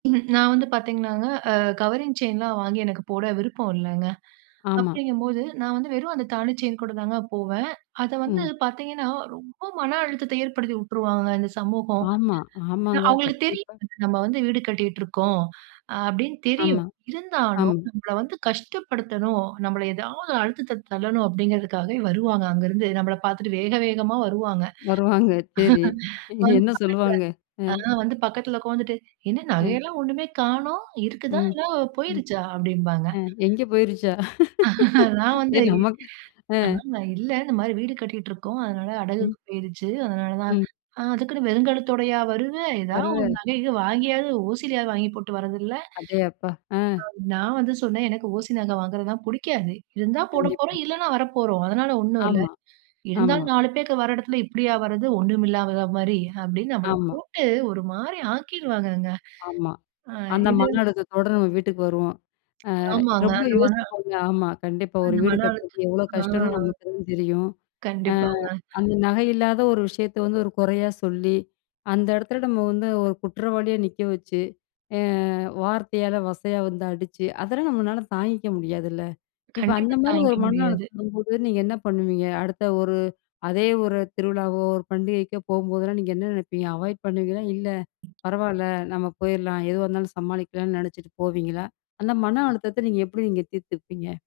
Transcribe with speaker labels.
Speaker 1: நான் வந்து பாத்தீங்கனாங்க, அ கவரிங் செயின்லாம் வாங்கி எனக்கு போட விருப்போம் இல்லங்க.
Speaker 2: ஆமா.
Speaker 1: அப்படிங்கும்போது நான் வந்து வெறும் அந்த தாலி செயின் கூட தாங்க போவேன். அத வந்து
Speaker 2: ம்.
Speaker 1: பாத்தீங்கன்னா, ரொம்ப மன அழுத்தத்தை ஏற்படுத்தி வுட்டுருவாங்கங்க இந்த சமூகம்.
Speaker 2: ஆமா.
Speaker 1: ஏன்னா,
Speaker 2: ஆமாங்க.
Speaker 1: அவுங்களுக்கு
Speaker 2: கண்டிப்பா.
Speaker 1: தெரியும். நம்ம வந்து வீடு கட்டிகிட்டுருக்கோம், அ அப்படின்னு தெரியும்.
Speaker 2: ஆமா. அம்.
Speaker 1: இருந்தாலும், நம்மள வந்து கஷ்டப்படுத்தணும், நம்மள ஏதாவது அழுத்தத்த தள்ளணும், அப்படிங்கிறதுக்காகவே வருவாங்க அங்கருந்து நம்மள பாத்துட்டு வேக வேகமா வருவாங்க.
Speaker 2: வருவாங்க, சரி.
Speaker 1: வந்து,
Speaker 2: என்ன சொல்லுவாங்க? அ.
Speaker 1: பக்கத்தில அதான் வந்து பக்கத்தில உட்கார்ந்துட்டு, "என்ன நகை
Speaker 2: அ.
Speaker 1: எல்லாம் ஒண்ணுமே காணோம்! இருக்குதா?
Speaker 2: ம்.
Speaker 1: இல்ல
Speaker 2: ம்.
Speaker 1: போயிருச்சா?" அப்டிம்பாங்க.
Speaker 2: அ. எங்க போயிருச்சா?
Speaker 1: நான் வந்து,
Speaker 2: சரி நமக்கு அ.
Speaker 1: ஆ நா இல்ல, இந்த மாரி வீடு கட்டிகிட்டு இருக்கோம். அதனால
Speaker 2: ம்.
Speaker 1: அடகுக்கு போயிருச்சு. அதனால தான்
Speaker 2: ம்
Speaker 1: அ. "அதுக்குன்னு வெறுங்கழுத்தோடையா வருவ? ஏதாவது ஒரு
Speaker 2: வருவ.
Speaker 1: நகை, கிகை வாங்கியாவது, ஓசியிலயாவது வாங்கி போட்டு வரதில்ல?"
Speaker 2: அடே அப்பா! அ.
Speaker 1: நான் வந்து சொன்னேன், "எனக்கு ஓசி நகை வாங்குறதெல்லாம் புடிக்காது. இருந்தா
Speaker 2: கண்டிப்பா.
Speaker 1: போடப்போறோம், இல்லன்னா வரப்போறோம். அதனால ஒண்ணும் இல்ல."
Speaker 2: ஆமா, ஆமா.
Speaker 1: "இருந்தாலும் 4 பேக்க வர இடத்தில இப்படியா வர்றது? ஒண்ணும் இல்லாத மாதிரி." அப்படின்னு, நம்மள
Speaker 2: ஆமா.
Speaker 1: போட்டு ஒரு மாரி ஆக்கிடுவாங்கங்க.
Speaker 2: ஆமா.
Speaker 1: ஆ.
Speaker 2: அந்த
Speaker 1: இது,
Speaker 2: மன அழுத்தத்தோட நம்ம வீட்டுக்கு வருவோம். அ
Speaker 1: ஆமாங்க.
Speaker 2: ரொம்ப
Speaker 1: அந்த மன
Speaker 2: யோசிப்பாங்க. ஆமா, கண்டிப்பா. ஒரு
Speaker 1: அந்த
Speaker 2: வீடு
Speaker 1: மன அழுத்தம்.
Speaker 2: கட்டுறது எவ்ளோ கஷ்டம்னு
Speaker 1: ஹான்.
Speaker 2: நமக்கு தான் தெரியும். அ.
Speaker 1: கண்டிப்பாங்க.
Speaker 2: அந்த நகை இல்லாத ஒரு விஷயத்த வந்து ஒரு குறையா சொல்லி, அந்த இடத்துல நம்ம வந்து ஒரு குற்றவாளியா நிக்க வச்சு, அ வார்த்தையால வசையா வந்து அடிச்சு, அதெல்லாம் நம்மளால தாங்கிக்க முடியாதுல்ல. இப்ப அந்த
Speaker 1: கண்டிப்பா
Speaker 2: மாதிரி ஒரு
Speaker 1: தாங்கிக்க
Speaker 2: மன
Speaker 1: முடியாது.
Speaker 2: அழுத்தம் வரும்போது நீங்க என்ன பண்ணுவீங்க? அடுத்த ஒரு அதே ஒரு திருவிழாவோ, ஒரு பண்டிகைக்கோ போகும்போதெல்லாம் நீங்க என்ன நினைப்பீங்க? அவாய்ட் பண்ணுவீங்களா? இல்ல பரவாயில்ல, நம்ம போயிறலாம். எதுவா இருந்தாலும் சமாளிக்கலாம்னு நினைச்சிட்டு போவீங்களா? அந்த மன அழுத்தத்தை நீங்க எப்படி நீங்க தீர்த்துப்பீங்க?